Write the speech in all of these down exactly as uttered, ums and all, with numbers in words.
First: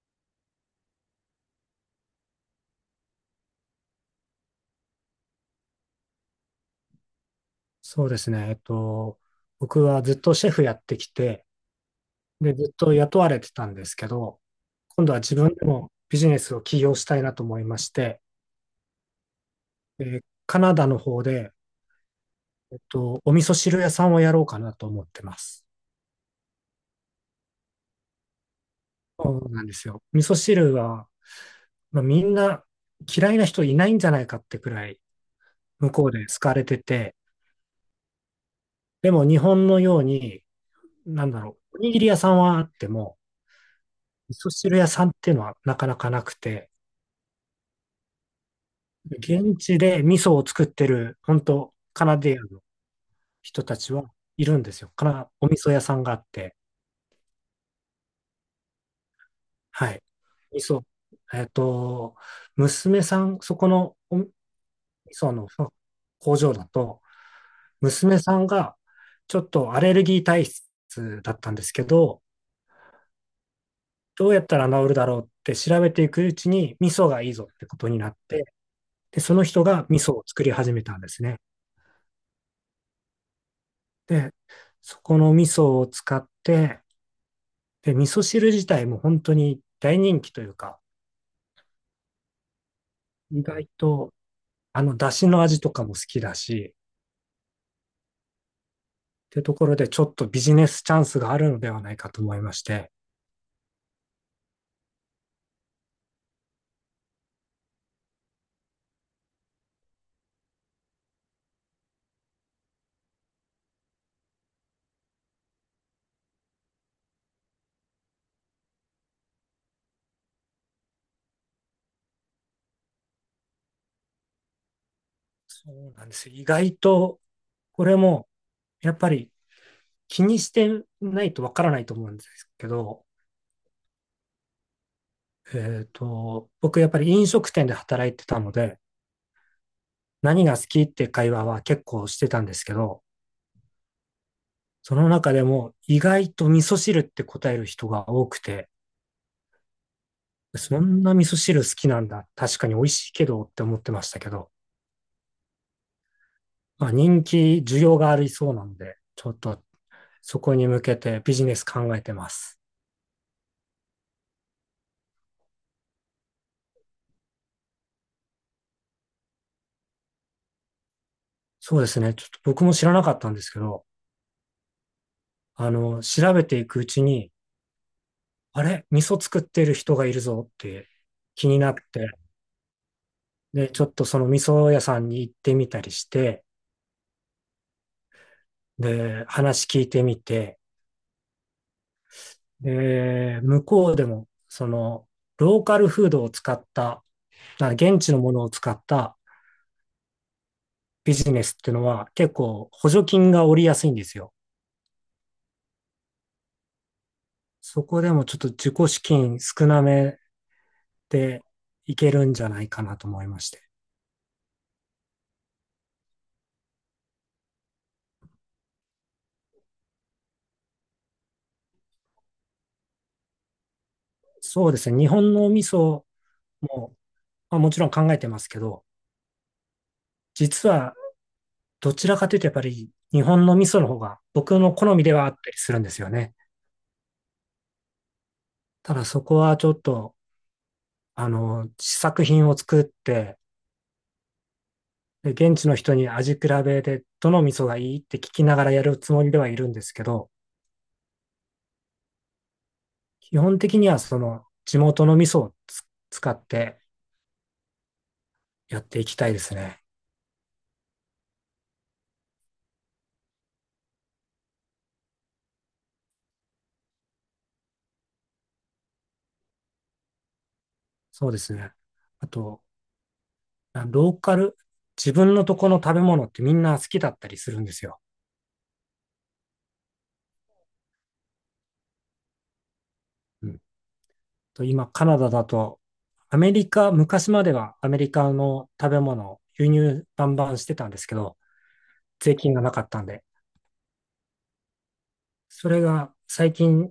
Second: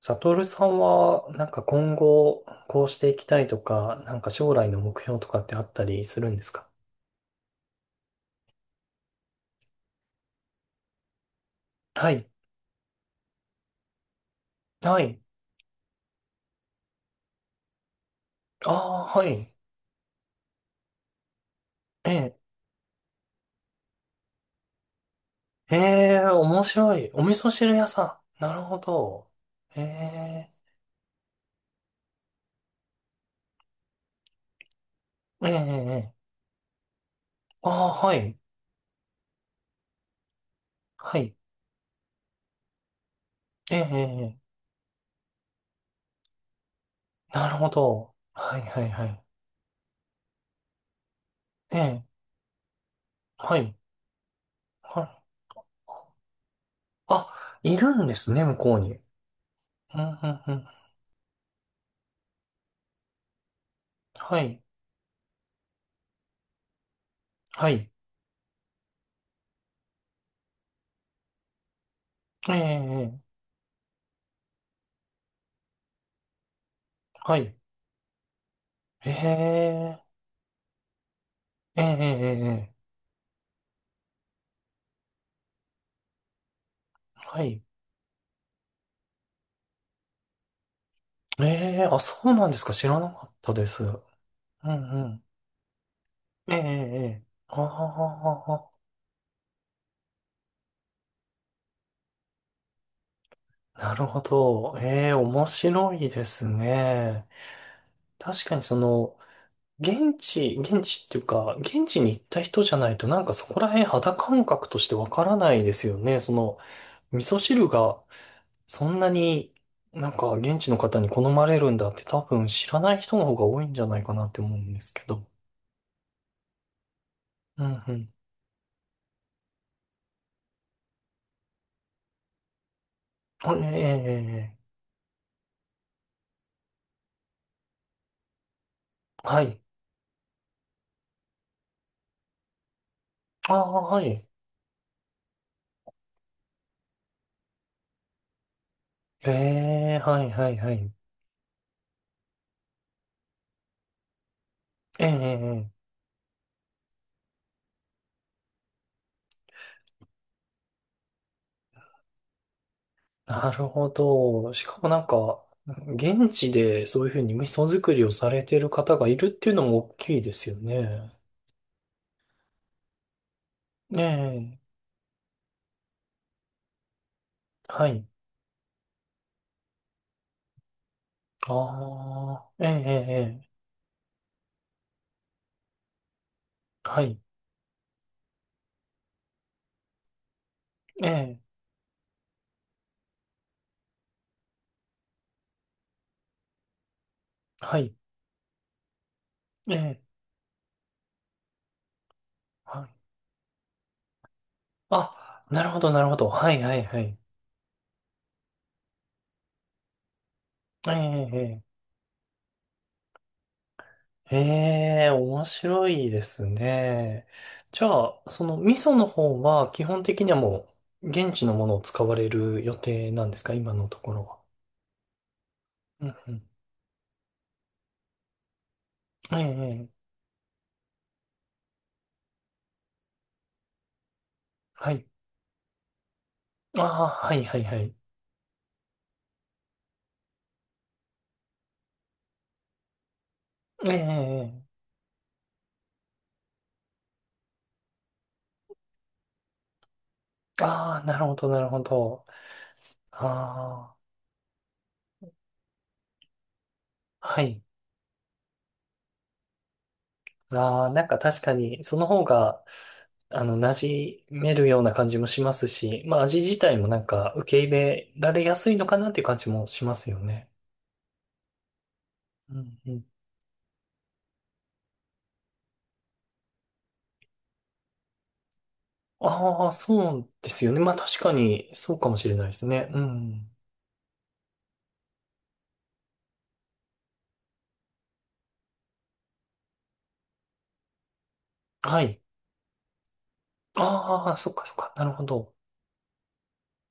サトルさんは、なんか今後、こうしていきたいとか、なんか将来の目標とかってあったりするんですか？そうですね。えっと、僕はずっとシェフやってきて、はい。で、ずっと雇われてたんですけど、は今度はい。自分でもビジネスを起業したいなと思いまして、ああ、はい。でカナダの方で、ええ。えっと、お味噌汁屋さんをやろうかなと思ってます。ええ、面白い。お味噌汁屋さん。なるほど。そうなんでえすよ。味噌え、汁は、まあ、みんな嫌いな人いないんじゃないかってくらい、ええ、向こえうでえ。好かれてて、ああ、はい。でも日本のように、はなんい。だろう、おにぎり屋さんはあっても、ええ、え味噌え。汁屋さんっていうのはなかなかなくて、なるほど。はい、はい、はい。現地で味噌を作ってる、本当ええ、カナディアンのは人い。たちはいるんですよ。はかい。な、お味噌屋さんがあって、あ、いるんですね、向こうに。はうん、い。うん、う味ん。噌、えっと、娘さん、そこのお味はい。噌の工場だと、はい。娘さんがちょっとアレルギー体質だったんですけど、ええ、ええ。どうやったら治るだろうって調べていくうちに味噌がいいはぞっい。てことになって、えで、その人が味え。噌を作り始めたんですね。ええ、ええ、ええ、で、そこの味噌を使って、はい。で、味噌汁自体も本当に大人気というか、ええ、あ、そうなんですか。知らなかっ意たで外す。うんとうあの出ん。汁の味とかも好きだええ、えし、え、ええあってところでちょっとビジネスチャンスがあるのではないかと思いまして、あ、なるほど。ええ、面白いですね。確かにその、現地、現地っていうか、現地に行った人じゃないと、なんかそこら辺肌感覚としてわからないですよね。その、味噌汁がそんなになんか現地の方に好まれるんだって多分知らない人の方が多いんじゃないかなって思うんですけど。そうなんですよ。意外と、うんこうれんもやっぱり気にしてないとわからないと思うんですけど、あ、ええ、ええ、えええっと、僕やっぱり飲食店で働いてたので、はい。何が好きって会話は結構してたんですけど、ああ、はい。その中でも意外と味噌汁って答える人が多くて、ええ、はい、はい、はそい。んな味噌汁好きなんだ。確かに美味しいけどって思ってましたけど、ええ、ええええまあ、人気、需要がありそうなんで、ちょっとそこに向けてビジネス考えてます。なるほど。しかもなんか、現地でそういうふうに味噌作りをされてる方がいるっていうのも大きいですよね。そうですね。ちょっと僕も知らなかったんですけど、ええ、あの、調べていくうちに、はい。あれ味噌作ってる人がいるぞって気になって、ああ、ええ、ええ、ええで、ちょっとその味噌屋さんに行ってみたりして、はい。で、話聞いてみて、ええ、で、向こうでも、その、ローカルフードを使った、なはい。現地のものを使ったええ、ビジネスっていうのは結構は補助い。金が下りやすいんですよ。あ、なるほど、なるほど。はい、はい、はい。そこでもちょっと自己資金少なめえでえ、ええいけるんじゃないかなと思いまして。ええ、面白いですね。じゃあ、その味噌の方は基本的にはもう現地のものを使われる予定なんですか、今のところは？そうですね。日本の味噌うんうん。も、まあ、もちろん考えてますけど、ええ、実はどちらかというとやっぱり日本の味噌の方が僕のは好みい。ではあったりするんですよね。ああ、はいはいはい。ただそこはちょっと、あの、試作品を作って、ええええで現地の人に味比べでどの味噌がいいって聞きながらやるつもりではいるんですけど、ああ、なるほどなるほど。基本的にあはその地元の味噌をつ使ってあ、はい。やっていきたいですね。ああ、なんか確かにその方が、あの、馴染めるような感じもしますし、まあ味自体もなんか受け入れられやすいのかなっていう感じもしますよね。そうですね。あうと、んうんあローカル、自分のとこの食べ物ってみんな好きだったりするんですよ。ああ、そうですよね。まあ確かに、そうかもしれないですね。ううん。ん、と今、カナダだと、アメリカ、昔まではアメリカの食べ物を輸入バンバンしてたんですけど、はい。税金がなかったんで、ああ、そっかそっか。なるほど。それが最近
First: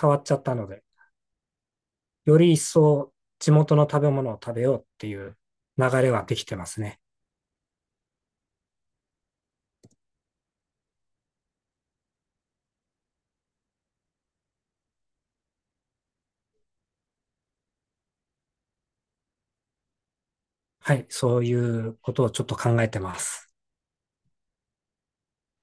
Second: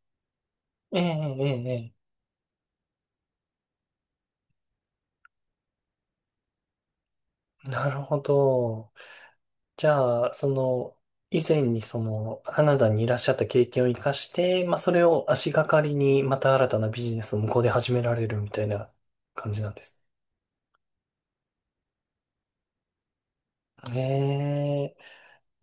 変わっちゃったので、ええ、ええ、えより一層地元の食べ物を食べようっていう流れはできてますね。え。なるほど。じゃあ、その、以前にその、カナダにいらっしゃった経験を生かして、まあそれを足がかりに、また新たなビジネスを向こうで始められるみたいな感じなんです。はい、そういうことをちょっと考えてます。ええ。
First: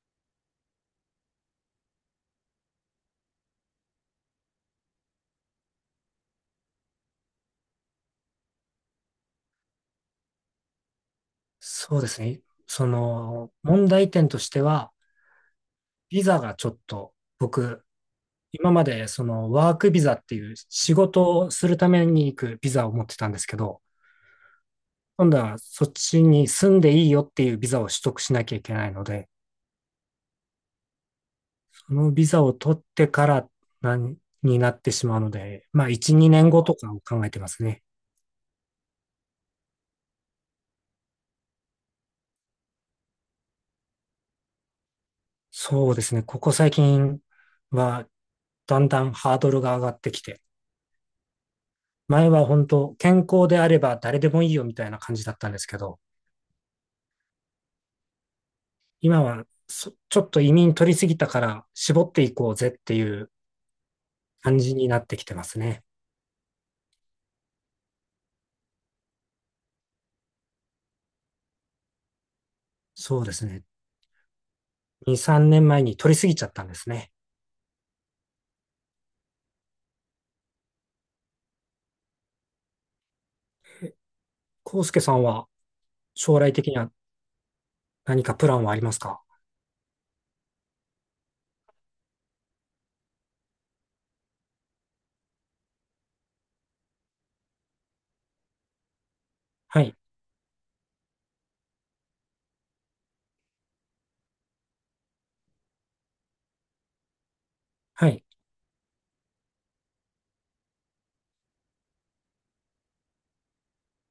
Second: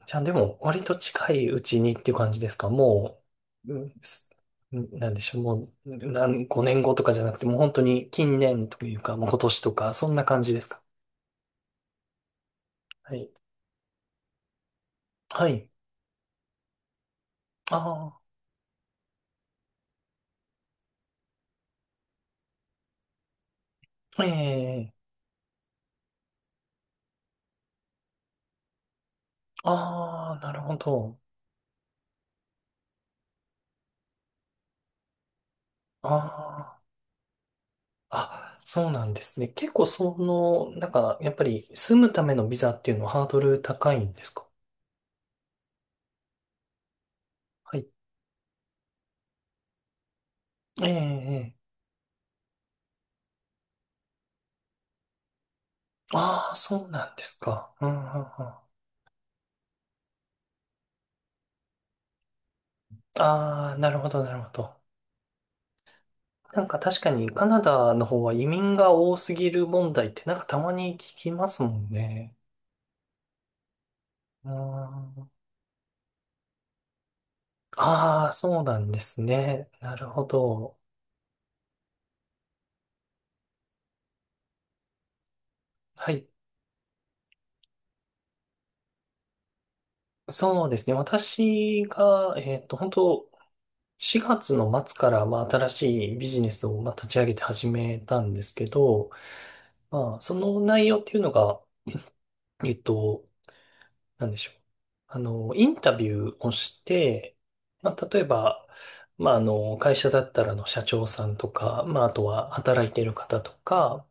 じゃあでも、割と近いうちにっていう感じですかもう、うんすんなんでしょう、もう、何、ごねんごとかじゃなくて、もう本当に近年というか、もう今年とか、そんな感じですか？そうですね。そはい。の、問題点としては、はい。ビザがちょっと、僕、あ今までそのワークビザっていう仕事をするために行くビザを持ってたんですけど、あ、ええ今度はそっちに住んでいいよっていうビザを取得しなきゃいけないので、ああ、なるほど。そのビザを取ってからなんになってしまうので、まあいち、にねんごとあかを考えてますね。あ、あ、そうなんですね。結構その、なんか、やっぱり住むためのビザっていうのはハードル高いんですか？そうですね。ここ最近はい。はだんだんハードルが上がってきて、ええええ前は本当、健康であれば誰でもいいよみたいな感じだったんですけど、ああ、そうなんですか。うんうんうん。あ今はそちょっと移民取りすぎたから絞っていこうぜっていうあ、なるほど、なるほ感じど。になってきてますね。なんか確かにカナダの方は移民が多すぎる問題ってなんかたまに聞きますもんね。そうですね。うーに、ん。さんねんまえに取りすぎちゃったんですね。ああ、そうなんですね。なるほど。康介さんははい。将来的には何かプランはありますか？そうですね。私が、えっと、本当しがつの末から、まあ、新しいビジネスを、まあ、立ち上げて始めたんですけど、はい、まあ、その内容っていうのが、えっと、なんでしょう。あの、インタビューをして、まはあ、例えい、ば、まあ、あの、会社だったらあの社長さんとか、まあ、あとは働いている方とか、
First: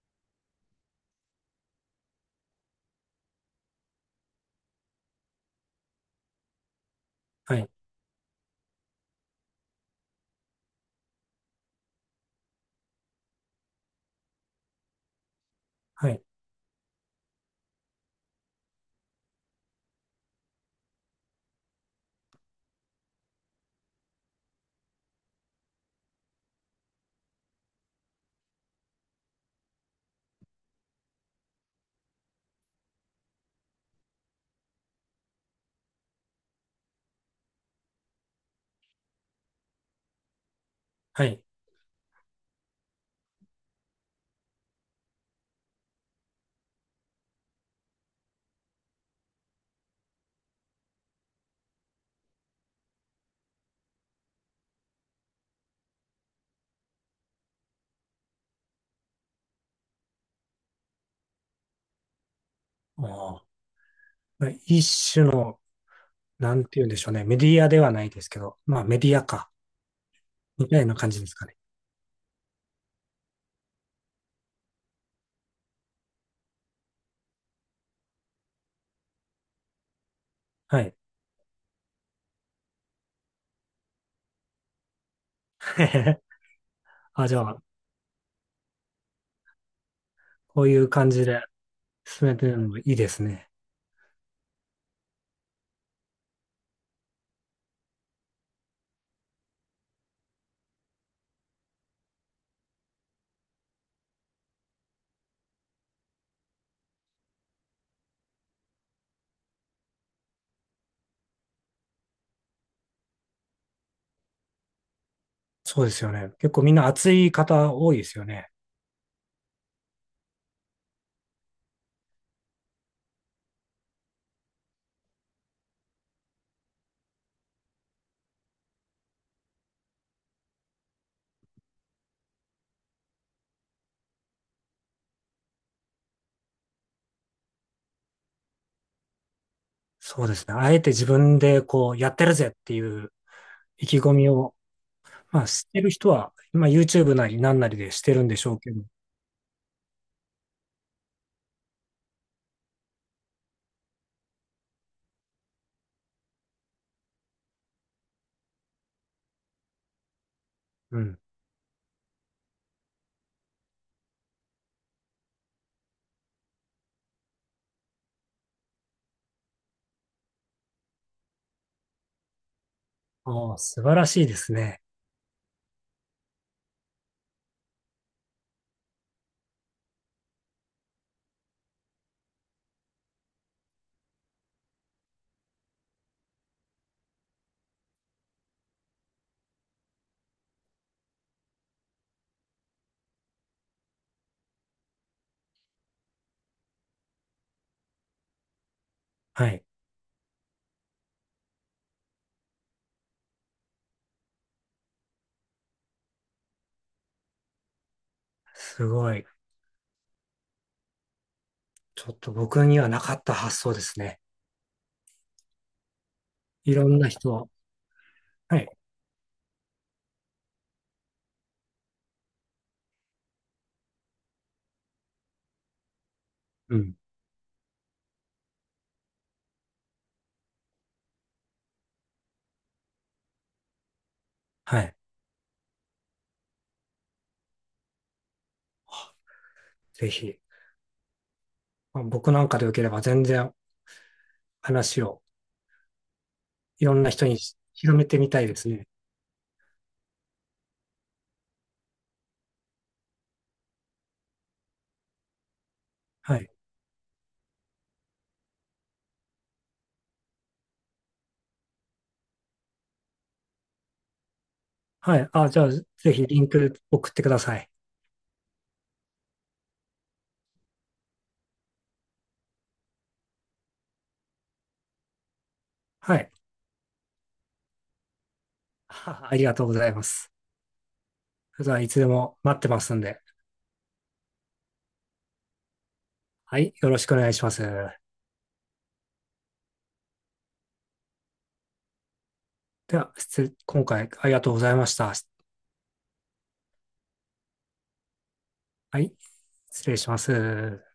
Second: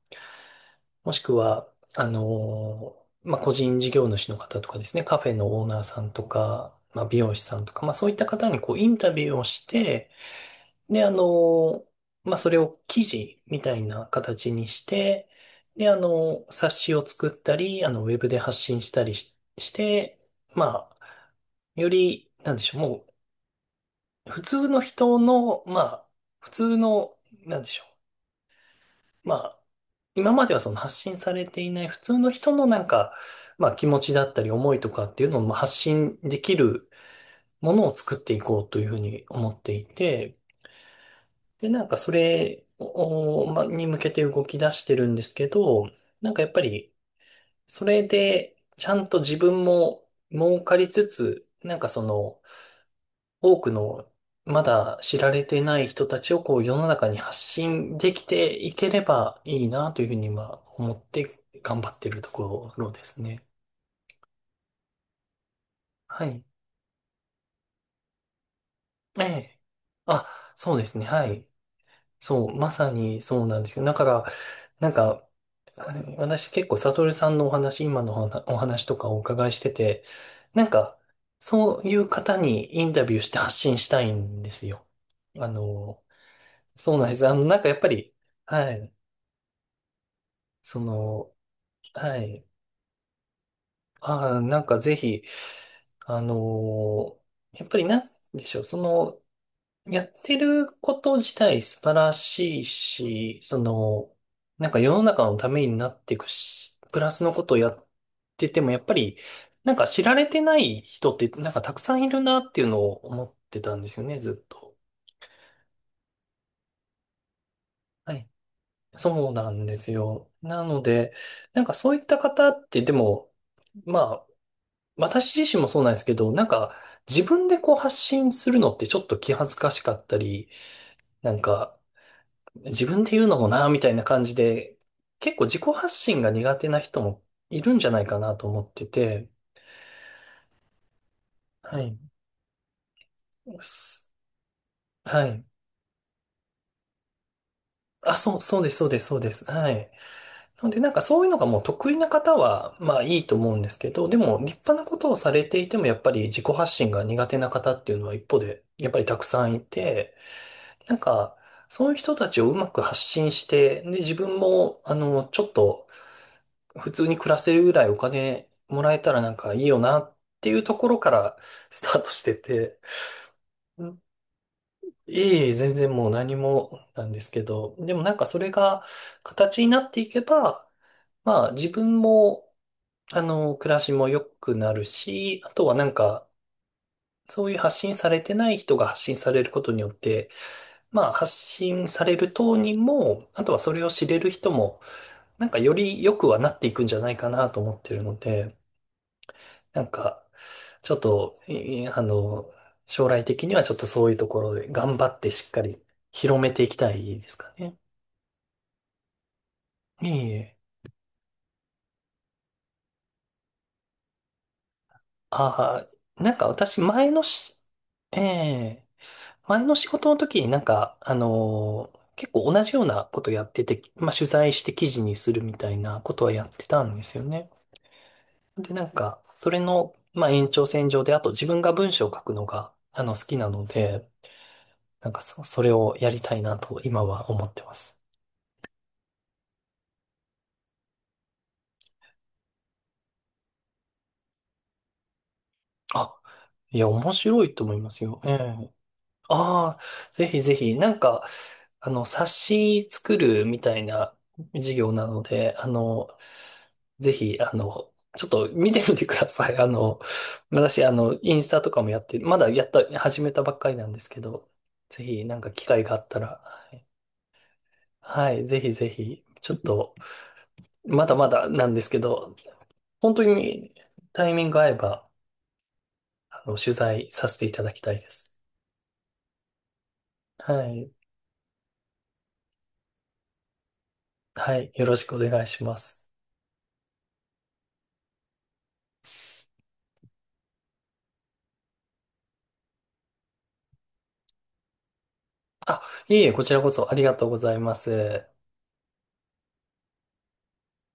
もしくは、あの、まあ、個人事業主の方とかですね、カフェのオーナーさんとか、まあ、美容師はさんい、とか、まあ、そういった方にこう、インタビューをして、で、あの、まあ、それを記事みたいな形にして、で、あはい、の、冊子を作ったり、あの、ウェブで発信したりし、して、まあ、より、なんでしょう、もう、普通の人の、まあ、普通の、なんでしょう、まあ、今まではその発信されていない普通の人のなんか、まあ気持ちだったり思いとかっていうのをまあ発信できるものを作っていこうというふうに思っていて、はい。で、なんかそれを、まあ、に向けて動き出してるんですけど、なんかやっぱり、それで、ちゃんと自分も儲かりつつ、なんかその、多くのまだ知られてない人たちをこう世の中に発信できていければいいなというふうには思って頑張ってるところですね。あー一種の、はい。なんて言うんでしょうね。メディアではないですけど、まあメディえアか、え。あ、みそうたでいなすね。感じはですい。かね。そう、まさにそうなんですよ。だから、なんか、はい、私結構サトルさんのお話、今のお話お話とかお伺いしてて、なんはい。か、そういう方にインタビューして発信したいんですよ。あの、そうなんです。あ、あじゃの、なんあ、かやっぱり、はい。こういそう感じの、では進めい。てるのもいいですね。ああ、なんかぜひ、あのーやっぱりなんでしょう、その、やってること自体素晴らしいし、その、なんか世の中のためになっていくし、プラスのことをやってても、やっぱり、なんか知られてない人って、なんかたくさんいるなっていうのを思ってたんですよね、ずっと。そうですよね。結構みんな熱い方多いではすよい。ね。そうなんですよ。なので、なんかそういった方って、でも、まあ、私自身もそうなんですけど、なんか自分でこう発信するのってちょっと気恥ずかしかったり、なんか自分で言うのもなみたいな感じで、結構自己発信が苦手な人もいるんじゃないかなと思ってて、そうですね。あえて自分ではこい。うやってるぜっていう意気す込みを、はまい。あしてる人は、まあ ユーチューブ なりなんなりでしてあ、るんでそう、しょうそうでけす、ど。そうです、そうです。はい。なので、なんかそういうのがもう得意な方は、まあいいと思うんですけど、でも立派なことをされていても、やっぱり自己発信が苦手な方っていうのは一方で、やっぱりたくさんいて、なんうん。か、そういう人たちをうまく発信して、で、自分も、あの、ちょっと、普通に暮らせるぐらいお金もらえたらなんかいいよなっていうところからスタートしてて、ああ、素う晴んらしいですね。いいえ、全然もう何もなんですけど、でもなんかそれが形になっていけば、まあ自分も、あの、暮らしも良くなるし、あとはなんか、そういう発信されてない人が発信されることによって、まあ、発信される当人も、あとはそれを知れる人も、なんかより良くはなっていくんじゃないかなと思ってるので、はい。なんか、ちょっと、いあの、将来的にはちょっとそういうところで頑張ってしっかり広めていきたいですかね。すごい。ええ。ちょっと僕にはなかった発想ですね。ああ、なんかい私ろんな前の人を。し、えはい。え、前の仕事の時になんか、あのー結構同じようなことやってて、まあ取材して記事にするみたいなことはやってうたんん。ですよね。で、なんか、それの、まあ、延長線上で、あと自分が文章を書くのが、あの、好きなので、はい。なんかそ、それをやりたいなと、今は思ってます。ぜひ。まあ僕なんかでよければ全然話をあ、いいや、ろんな面人に白いと思いま広すめてよ。みえたいですえ。ね。ああ、ぜひぜひ、なんか、あの、冊子作るみたいな授業なので、あの、はい。ぜひ、あの、ちょっと見てみてください。あの、私、あの、インスタとかもやって、まだやった、始めたばっかりなんですけど、ぜはひ、い。なんあ、かじゃ機あ、会があっぜたひら、リンはクい送ってください。はい、ぜひぜひ、ちょっと、まだまだなんですけど、本当にタイミング合えば、はい。あの、取材させていただきたいです。はありがとうございます。はい、それではいつでも待ってますんで。はい、よろしくお願いします。はい。よろしくお願いします。では、失礼、今回ありがとうございました。あ、いえいえ、こちらこそありがとうございます。はい。失礼します。